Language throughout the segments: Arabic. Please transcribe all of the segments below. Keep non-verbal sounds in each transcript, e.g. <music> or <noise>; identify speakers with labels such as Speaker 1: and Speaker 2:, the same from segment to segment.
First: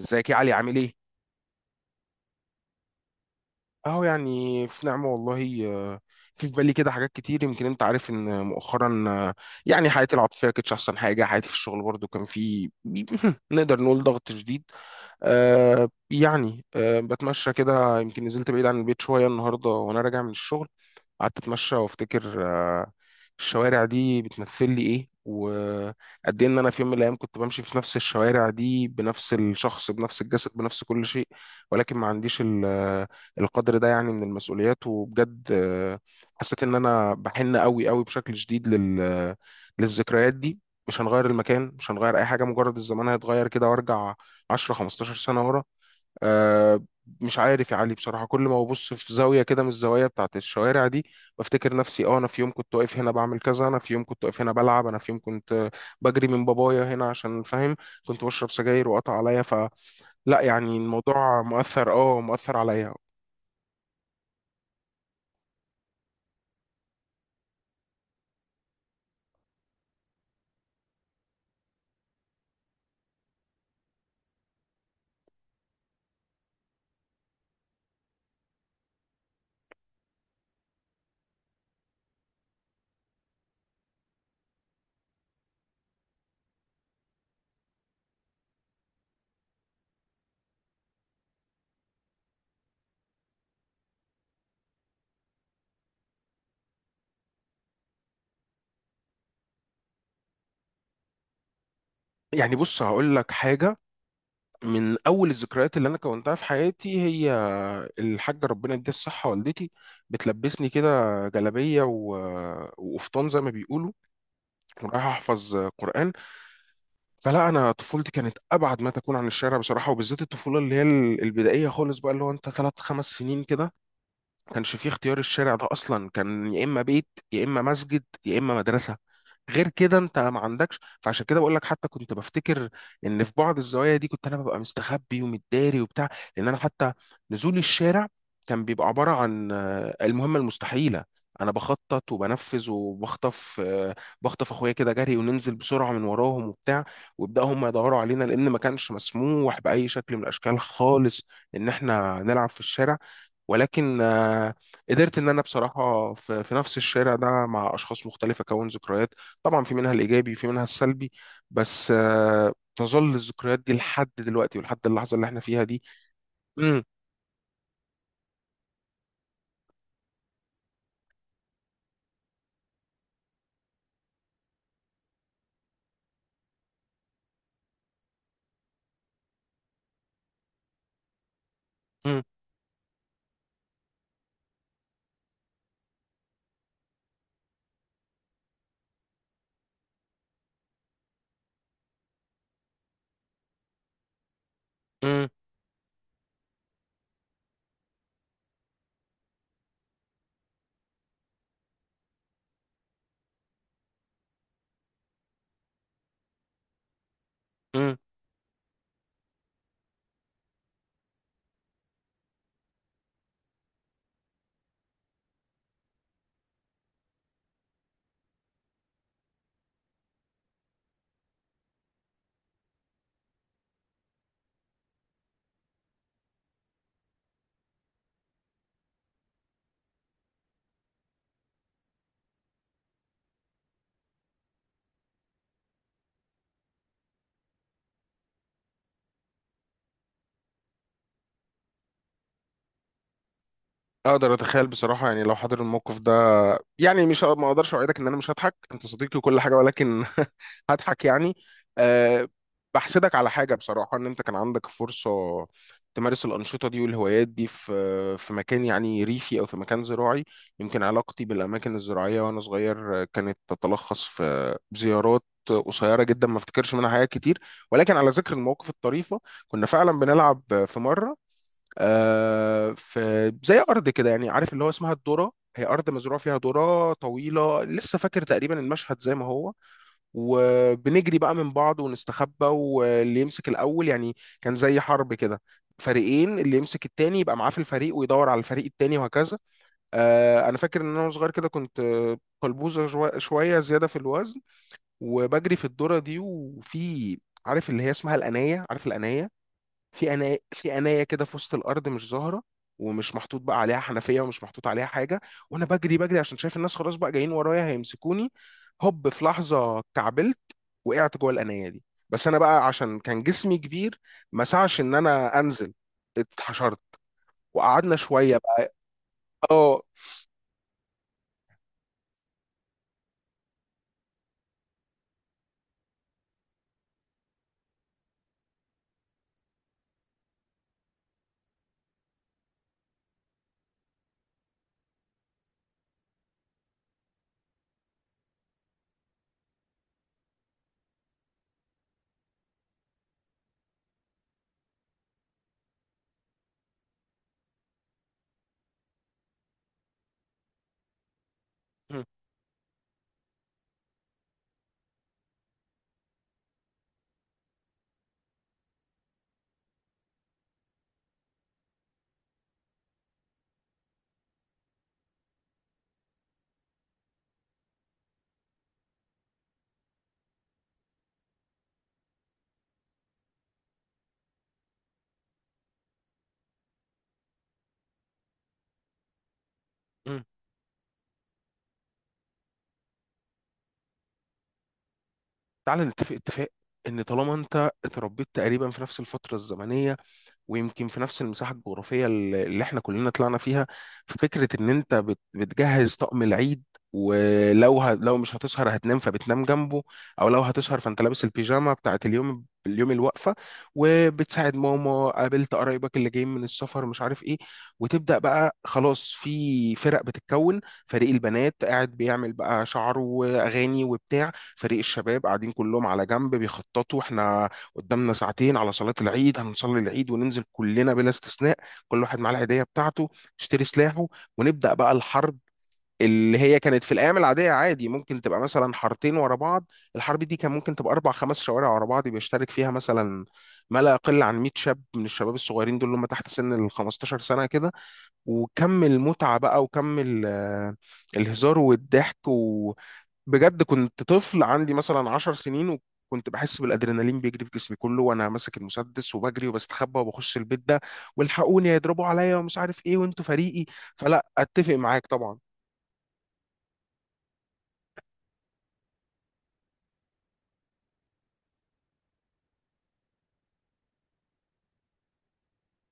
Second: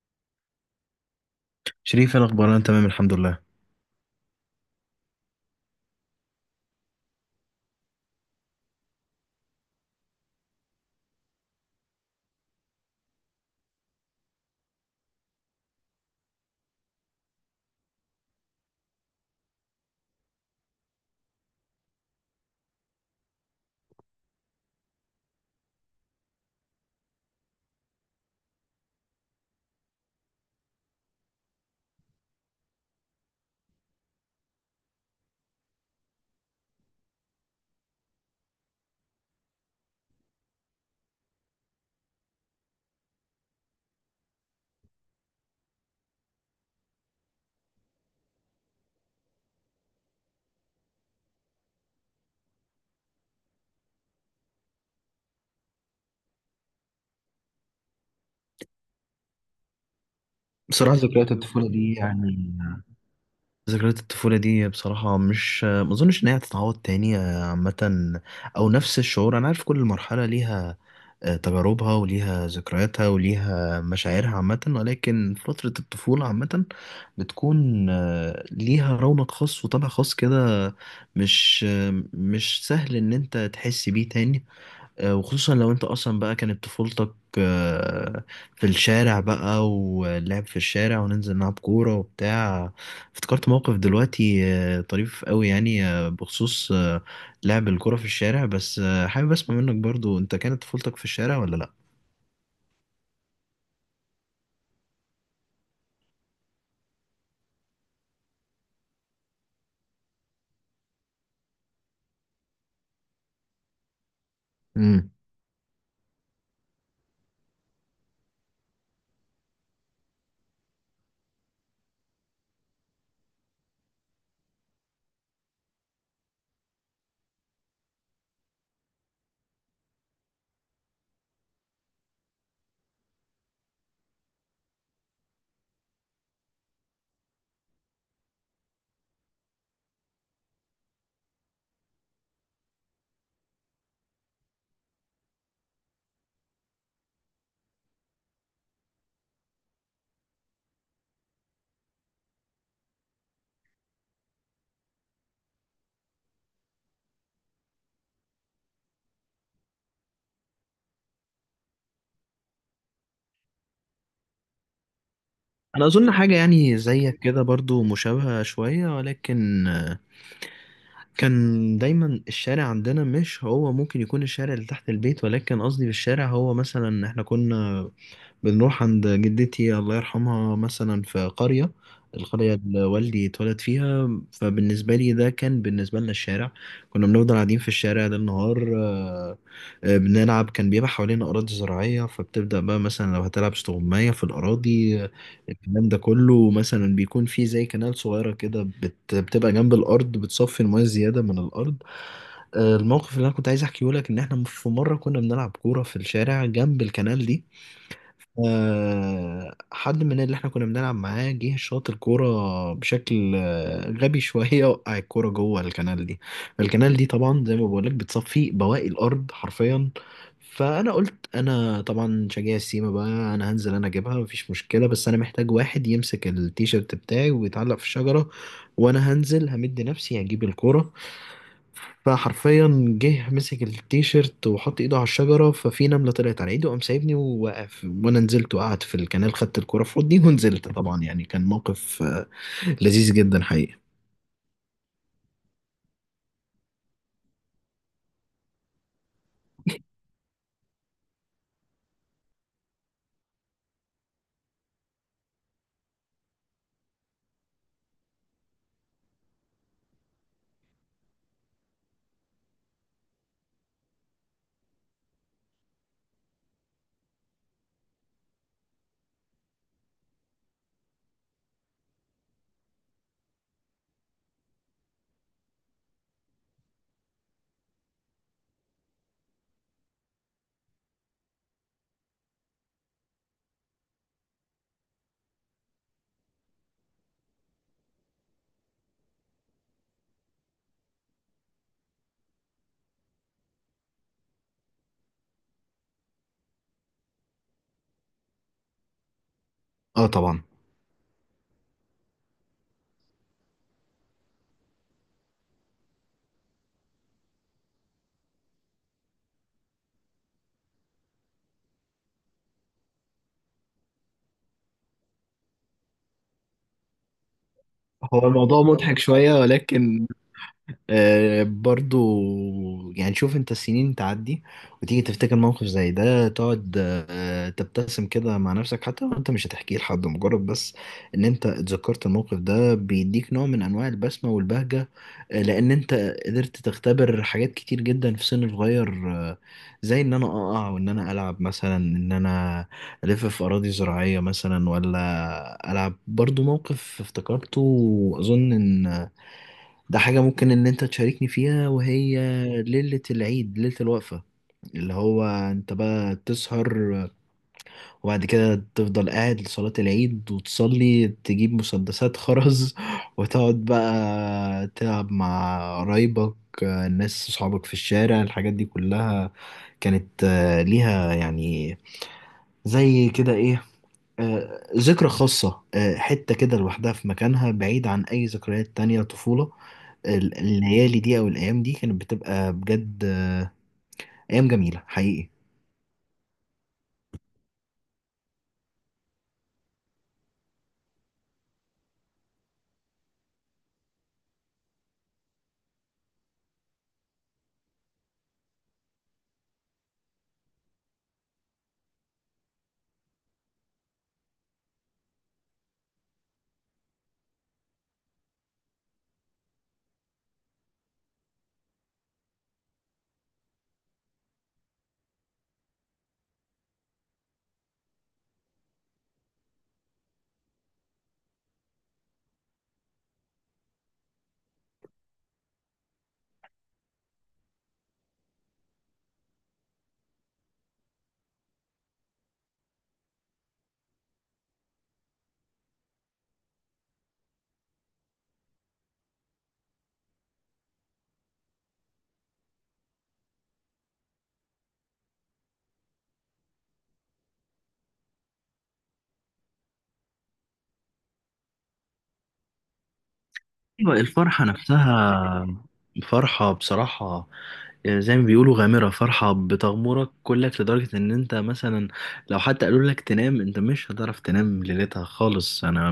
Speaker 1: ازيك يا علي عامل ايه؟
Speaker 2: شريف انا اخبار انا تمام الحمد لله.
Speaker 1: اهو يعني في نعمة والله آه، في بالي كده حاجات كتير، يمكن انت عارف ان مؤخرا يعني حياتي العاطفية كانتش احسن حاجة. حياتي في الشغل برضو كان في <laughs> نقدر نقول ضغط شديد. بتمشى كده. يمكن نزلت بعيد عن البيت شوية النهاردة، وانا راجع من الشغل قعدت اتمشى وافتكر الشوارع دي بتمثل لي ايه، وقد ايه ان انا في يوم من الايام كنت بمشي في نفس الشوارع دي بنفس الشخص بنفس الجسد بنفس كل شيء، ولكن ما عنديش القدر ده يعني من المسؤوليات. وبجد حسيت ان انا بحن قوي قوي بشكل شديد لل آه، للذكريات دي. مش هنغير المكان، مش هنغير اي حاجه، مجرد الزمان هيتغير كده وارجع 10 15 سنه ورا. آه، مش عارف يا علي بصراحة، كل ما ببص في زاوية كده من الزوايا بتاعت الشوارع دي بفتكر نفسي. اه، انا في يوم كنت واقف هنا بعمل كذا، انا في يوم كنت واقف هنا بلعب، انا في يوم كنت بجري من بابايا هنا، عشان فاهم كنت بشرب سجاير وقطع عليا. فلا يعني
Speaker 2: بصراحه ذكريات
Speaker 1: الموضوع
Speaker 2: الطفوله
Speaker 1: مؤثر،
Speaker 2: دي
Speaker 1: اه مؤثر
Speaker 2: يعني
Speaker 1: عليا.
Speaker 2: ذكريات الطفوله دي بصراحه مش ما اظنش ان هي هتتعوض تاني، عامه او نفس الشعور. انا عارف كل مرحله ليها تجاربها وليها ذكرياتها وليها مشاعرها عامه، ولكن فتره الطفوله عامه بتكون ليها رونق خاص وطبع خاص كده. مش مش سهل ان انت تحس بيه تاني، وخصوصا لو انت اصلا بقى كانت طفولتك آه، في الشارع بقى، واللعب في الشارع وننزل نلعب كورة وبتاع. افتكرت موقف دلوقتي طريف قوي، يعني بخصوص لعب الكورة في الشارع، بس حابب اسمع منك برضو، انت كانت طفولتك في الشارع ولا لا؟
Speaker 1: يعني بص هقول لك حاجة، من أول الذكريات اللي أنا كونتها في حياتي هي الحاجة ربنا يديها الصحة والدتي بتلبسني كده جلابية وقفطان زي ما بيقولوا ورايح
Speaker 2: امم.
Speaker 1: احفظ قرآن. فلا انا طفولتي كانت ابعد ما تكون عن الشارع بصراحه، وبالذات الطفوله اللي هي البدائيه خالص بقى، اللي هو انت 3 5 سنين كده كانش فيه اختيار. الشارع ده اصلا كان يا اما بيت يا اما مسجد يا اما مدرسه، غير كده انت ما عندكش. فعشان كده بقول لك، حتى كنت بفتكر ان في بعض الزوايا دي كنت انا ببقى مستخبي ومتداري وبتاع، لان انا حتى نزول الشارع كان بيبقى عباره عن المهمه المستحيله. انا بخطط وبنفذ وبخطف بخطف اخويا كده جري، وننزل بسرعه من وراهم وبتاع، ويبداوا هم يدوروا علينا، لان ما كانش مسموح باي شكل من الاشكال خالص ان احنا نلعب في الشارع. ولكن قدرت ان انا بصراحه في نفس الشارع ده مع اشخاص مختلفه اكون ذكريات. طبعا في منها الايجابي في منها السلبي، بس تظل الذكريات دي لحد دلوقتي ولحد اللحظه اللي احنا فيها دي.
Speaker 2: انا اظن حاجة يعني
Speaker 1: مم،
Speaker 2: زيك كده برضو مشابهة شوية، ولكن كان دايما الشارع عندنا مش هو ممكن يكون الشارع اللي تحت البيت، ولكن قصدي بالشارع هو مثلا احنا كنا بنروح عند جدتي الله يرحمها، مثلا في قرية.
Speaker 1: مم،
Speaker 2: القرية اللي والدي اتولد فيها، فبالنسبة لي ده كان بالنسبة لنا الشارع. كنا بنفضل قاعدين في الشارع ده النهار بنلعب. كان بيبقى حوالينا أراضي زراعية، فبتبدأ بقى مثلا لو هتلعب استغماية في الأراضي
Speaker 1: مم،
Speaker 2: الكلام ده كله، مثلا بيكون فيه زي كنال صغيرة كده بتبقى جنب الأرض بتصفي المياه الزيادة من الأرض. الموقف اللي أنا كنت عايز أحكيه لك إن إحنا في مرة كنا بنلعب كورة في الشارع جنب الكنال دي.
Speaker 1: مم.
Speaker 2: حد من اللي احنا كنا بنلعب معاه جه شاط الكورة بشكل غبي شوية، وقع الكورة جوه الكنال دي. الكنال دي طبعا زي ما بقولك بتصفي بواقي الأرض حرفيا. فأنا قلت أنا طبعا شجاع السيما بقى، أنا هنزل أنا أجيبها، مفيش مشكلة، بس أنا محتاج واحد يمسك التيشيرت بتاعي ويتعلق في الشجرة، وأنا هنزل همد نفسي هجيب الكورة. فحرفيا جه مسك التيشيرت وحط ايده على الشجرة، ففي نملة طلعت على ايده قام سايبني ووقف، وانا نزلت وقعدت في الكنال، خدت الكرة في حضني ونزلت. طبعا يعني كان موقف لذيذ جدا حقيقي.
Speaker 1: اقدر اتخيل بصراحه. يعني لو حضر الموقف ده يعني مش ه- ما اقدرش اوعدك ان انا مش هضحك، انت صديقي وكل حاجه، ولكن <laughs> هضحك يعني. أه، بحسدك على حاجه بصراحه، ان انت كان عندك فرصه تمارس الانشطه دي والهوايات دي في مكان يعني ريفي او في مكان زراعي. يمكن علاقتي بالاماكن الزراعيه وانا صغير كانت تتلخص في زيارات قصيره جدا ما افتكرش منها حاجات كتير. ولكن على ذكر المواقف الطريفه، كنا فعلا بنلعب في مره، في زي ارض كده يعني، عارف اللي هو اسمها الذره، هي ارض مزروع فيها ذره طويله، لسه فاكر تقريبا المشهد زي ما هو. وبنجري بقى من بعض ونستخبى، واللي يمسك الاول يعني، كان زي حرب كده، فريقين، اللي يمسك التاني يبقى معاه في الفريق ويدور على الفريق التاني وهكذا. انا فاكر ان انا وأنا صغير كده كنت قلبوزه، شويه زياده في الوزن. وبجري في الذره دي، وفي، عارف اللي هي اسمها الانايه؟ عارف الانايه؟
Speaker 2: اه
Speaker 1: في انا
Speaker 2: طبعا.
Speaker 1: في انايه كده في وسط الارض مش ظاهره، ومش محطوط بقى عليها حنفيه ومش محطوط عليها حاجه، وانا بجري بجري عشان شايف الناس خلاص بقى جايين ورايا هيمسكوني. هوب، في لحظه كعبلت، وقعت جوه الانايه دي. بس انا بقى عشان كان جسمي كبير ما سعش ان انا انزل، اتحشرت، وقعدنا
Speaker 2: هو
Speaker 1: شويه
Speaker 2: الموضوع
Speaker 1: بقى.
Speaker 2: مضحك شوية،
Speaker 1: اه.
Speaker 2: ولكن برضو يعني شوف، انت السنين تعدي وتيجي تفتكر موقف زي ده، تقعد تبتسم كده مع نفسك، حتى لو انت مش هتحكيه لحد، مجرد بس ان انت اتذكرت الموقف ده بيديك نوع من انواع البسمة والبهجة. لان انت قدرت تختبر حاجات كتير جدا في سن صغير، زي ان انا اقع، وان انا العب مثلا، ان انا الف في اراضي زراعية مثلا، ولا العب. برضو موقف افتكرته، واظن ان ده حاجة ممكن إن أنت تشاركني فيها،
Speaker 1: م-
Speaker 2: وهي ليلة العيد، ليلة الوقفة. اللي هو أنت بقى تسهر وبعد كده تفضل قاعد لصلاة العيد وتصلي، تجيب مسدسات خرز <laughs> وتقعد بقى تلعب مع قرايبك الناس صحابك في الشارع. الحاجات دي كلها كانت ليها يعني زي كده إيه، ذكرى خاصة، حتة كده لوحدها في مكانها بعيد عن أي ذكريات تانية طفولة.
Speaker 1: م.
Speaker 2: الليالي دي او الايام دي كانت بتبقى بجد ايام جميله حقيقي.
Speaker 1: تعالى نتفق اتفاق، ان طالما انت اتربيت تقريبا في نفس الفتره الزمنيه، ويمكن في نفس المساحة الجغرافية اللي احنا كلنا طلعنا فيها. ففكرة ان انت بتجهز طقم العيد، لو مش هتسهر هتنام فبتنام جنبه، او لو هتسهر فانت لابس البيجامة بتاعت اليوم الوقفة. وبتساعد ماما، قابلت قرايبك اللي جايين من السفر مش عارف ايه، وتبدأ بقى خلاص في فرق بتتكون. فريق البنات قاعد بيعمل بقى شعره واغاني وبتاع، فريق الشباب قاعدين كلهم على جنب بيخططوا. احنا قدامنا ساعتين على صلاة العيد، هنصلي العيد وننزل كلنا بلا استثناء، كل واحد معاه العيدية بتاعته يشتري سلاحه، ونبدأ بقى الحرب. اللي هي كانت في الأيام العادية عادي ممكن تبقى مثلا حارتين ورا بعض، الحرب دي كان ممكن تبقى 4 5 شوارع ورا بعض، بيشترك فيها مثلا ما لا يقل عن 100 شاب من الشباب الصغيرين دول اللي هم تحت سن ال 15 سنة كده. وكم المتعة بقى، وكم الهزار والضحك و... بجد كنت طفل عندي مثلا 10 سنين، وكنت بحس بالادرينالين بيجري في جسمي كله وانا ماسك المسدس وبجري وبستخبى وبخش البيت ده، والحقوني هيضربوا عليا ومش عارف ايه وانتوا فريقي.
Speaker 2: أيوة،
Speaker 1: فلا
Speaker 2: الفرحة
Speaker 1: اتفق معاك طبعا.
Speaker 2: نفسها، فرحة بصراحة. يعني زي ما بيقولوا غامرة، فرحة بتغمرك كلك لدرجة ان انت مثلا لو حتى قالوا لك تنام انت مش هتعرف تنام ليلتها خالص. انا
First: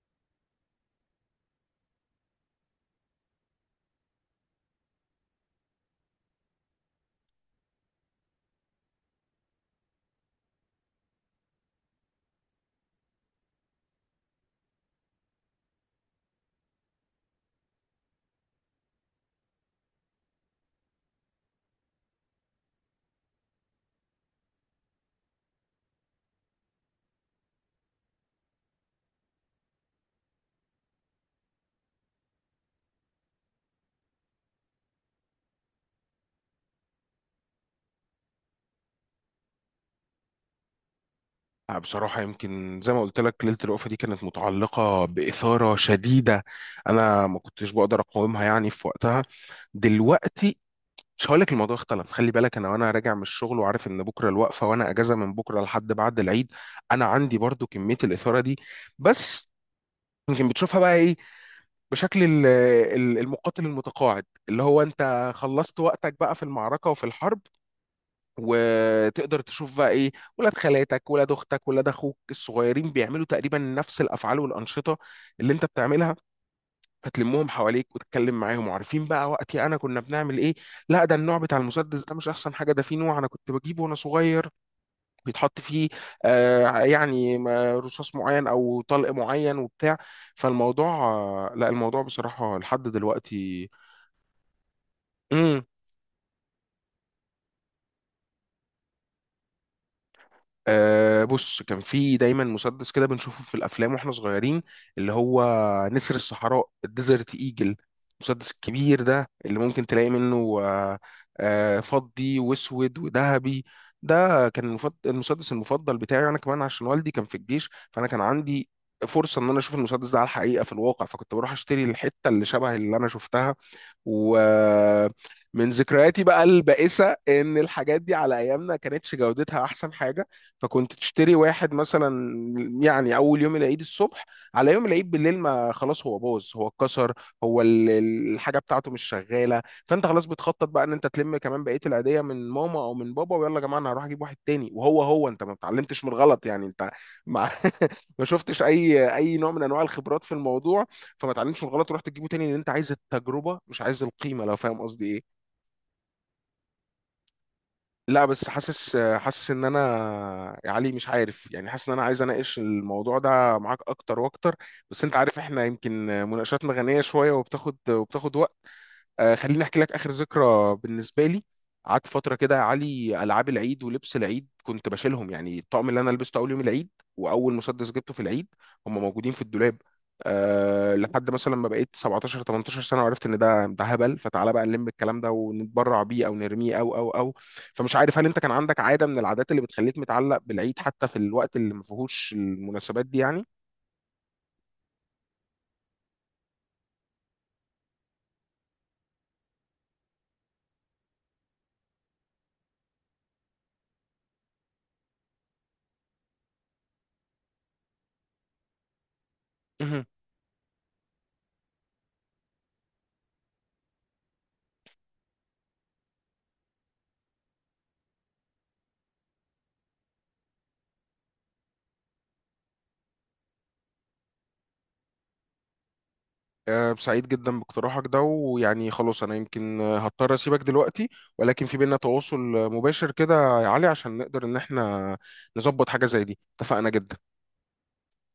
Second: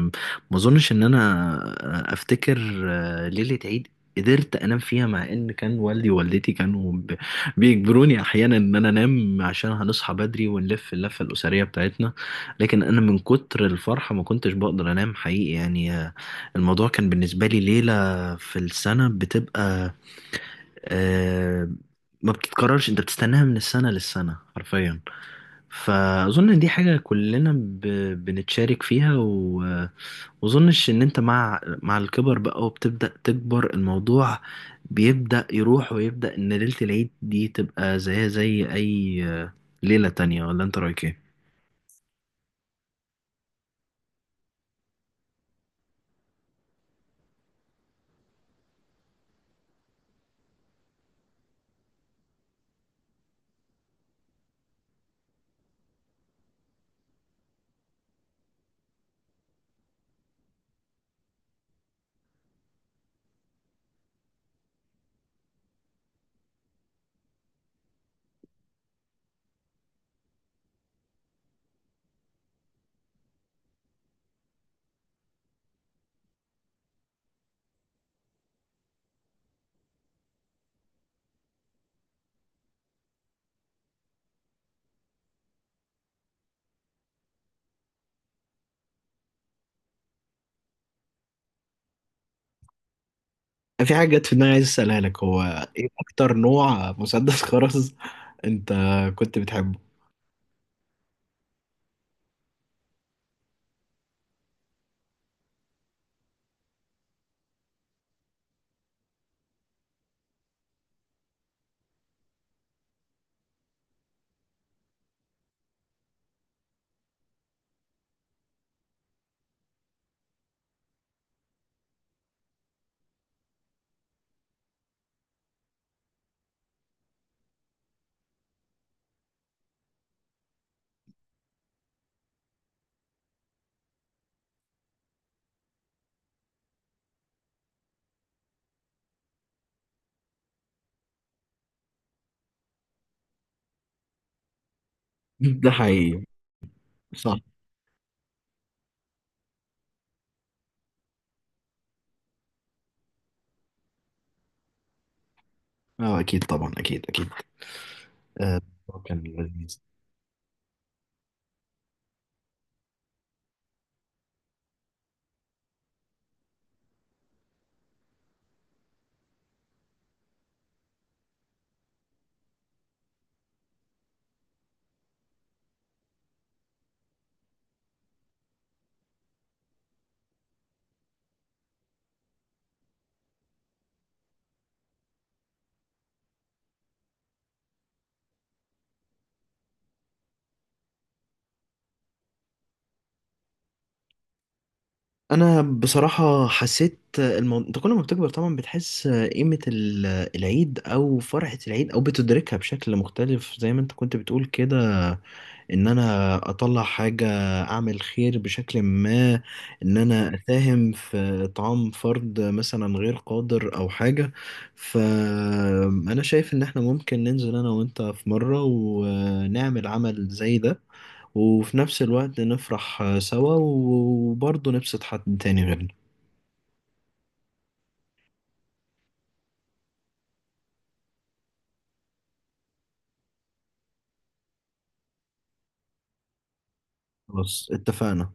Speaker 2: ما اظنش ان انا افتكر ليلة عيد قدرت انام فيها، مع ان كان والدي ووالدتي كانوا بيجبروني احيانا ان انا انام عشان هنصحى بدري ونلف اللفة الاسرية بتاعتنا. لكن انا من كتر الفرحة ما كنتش بقدر انام حقيقي، يعني الموضوع كان بالنسبة لي ليلة في السنة بتبقى آه ما بتتكررش، انت بتستناها من السنة للسنة حرفيا. فأظن إن دي حاجة كلنا بنتشارك فيها، وأظنش إن أنت مع الكبر بقى وبتبدأ تكبر، الموضوع بيبدأ يروح، ويبدأ إن ليلة العيد دي تبقى زيها زي أي ليلة تانية. ولا أنت رأيك إيه؟
Speaker 1: آه، بصراحة يمكن زي ما قلت لك ليلة الوقفة دي كانت متعلقة بإثارة شديدة أنا ما كنتش بقدر أقاومها يعني في وقتها. دلوقتي مش هقول لك الموضوع اختلف، خلي بالك أنا وأنا راجع من الشغل وعارف إن بكرة الوقفة، وأنا أجازة من بكرة لحد بعد العيد، أنا عندي برضو كمية الإثارة دي. بس يمكن بتشوفها بقى ايه، بشكل المقاتل المتقاعد، اللي هو انت خلصت وقتك بقى في المعركة وفي الحرب، وتقدر تشوف بقى ايه ولاد خالاتك ولاد اختك ولاد اخوك الصغيرين بيعملوا تقريبا نفس الافعال والانشطه اللي انت بتعملها، فتلمهم حواليك وتتكلم معاهم. وعارفين بقى وقتي انا كنا بنعمل ايه، لا ده النوع بتاع المسدس ده مش احسن حاجه، ده في نوع انا كنت بجيبه وانا صغير بيتحط فيه آه يعني رصاص معين او طلق معين وبتاع. فالموضوع لا الموضوع بصراحة لحد دلوقتي.
Speaker 2: في حاجة جت في دماغي عايز أسألها لك. هو
Speaker 1: امم،
Speaker 2: إيه أكتر نوع مسدس <laughs> خرز أنت كنت بتحبه؟
Speaker 1: أه بص، كان في دايما مسدس كده بنشوفه في الافلام واحنا صغيرين، اللي هو نسر الصحراء، الديزرت ايجل، المسدس الكبير ده اللي ممكن تلاقي منه فضي واسود وذهبي. ده كان المسدس المفضل بتاعي، انا كمان عشان والدي كان في الجيش فانا كان عندي فرصة ان انا اشوف المسدس ده على الحقيقة في الواقع، فكنت بروح اشتري الحتة اللي شبه اللي انا شفتها. ومن ذكرياتي بقى البائسة إن الحاجات دي على أيامنا كانتش جودتها أحسن حاجة، فكنت تشتري واحد مثلا يعني أول يوم العيد الصبح، على يوم العيد بالليل ما خلاص هو باظ هو اتكسر، هو الحاجة بتاعته مش شغالة. فأنت خلاص بتخطط بقى إن أنت تلم كمان بقية العيدية من ماما أو من بابا، ويلا يا جماعة أنا هروح أجيب واحد تاني. وهو أنت ما
Speaker 2: <laughs> ده
Speaker 1: اتعلمتش من
Speaker 2: حقيقي،
Speaker 1: الغلط يعني، أنت
Speaker 2: صح.
Speaker 1: مع <laughs> ما شفتش أي نوع من أنواع الخبرات في الموضوع، فما تعلمش من الغلط ورحت تجيبه تاني، لان انت عايز التجربه مش عايز القيمه، لو فاهم قصدي ايه.
Speaker 2: اه اكيد طبعا، اكيد اكيد.
Speaker 1: لا بس
Speaker 2: آه،
Speaker 1: حاسس
Speaker 2: كان
Speaker 1: ان انا،
Speaker 2: لذيذ.
Speaker 1: يا علي مش عارف، يعني حاسس ان انا عايز اناقش الموضوع ده معاك اكتر واكتر، بس انت عارف احنا يمكن مناقشاتنا غنيه شويه وبتاخد وقت. آه، خليني احكي لك اخر ذكرى بالنسبه لي. قعدت فتره كده يا علي العاب العيد ولبس العيد كنت بشيلهم، يعني الطقم اللي انا لبسته اول يوم العيد، واول مسدس جبته في العيد، هم موجودين في الدولاب. أه لحد مثلا ما بقيت 17 18 سنه وعرفت ان ده هبل. فتعالى بقى نلم الكلام ده ونتبرع بيه او نرميه او او. فمش عارف هل انت كان عندك عاده من العادات اللي بتخليك متعلق بالعيد حتى في الوقت اللي ما فيهوش المناسبات دي؟
Speaker 2: انا بصراحه حسيت انت كل ما بتكبر طبعا بتحس قيمه العيد او فرحه العيد، او بتدركها بشكل مختلف زي ما انت كنت بتقول كده. ان انا اطلع حاجة، اعمل خير بشكل ما، ان
Speaker 1: يعني
Speaker 2: انا اساهم في اطعام فرد مثلا غير قادر او حاجة. فانا شايف ان احنا ممكن ننزل انا وانت في مرة ونعمل عمل زي ده، وفي نفس الوقت نفرح سوا وبرضه نبسط حد تاني غيرنا.
Speaker 1: آه، سعيد جدا باقتراحك ده، ويعني خلاص انا يمكن هضطر اسيبك دلوقتي، ولكن في بينا تواصل مباشر كده يا علي، عشان نقدر ان احنا نظبط حاجة زي دي. اتفقنا جدا.
Speaker 2: خلاص اتفقنا.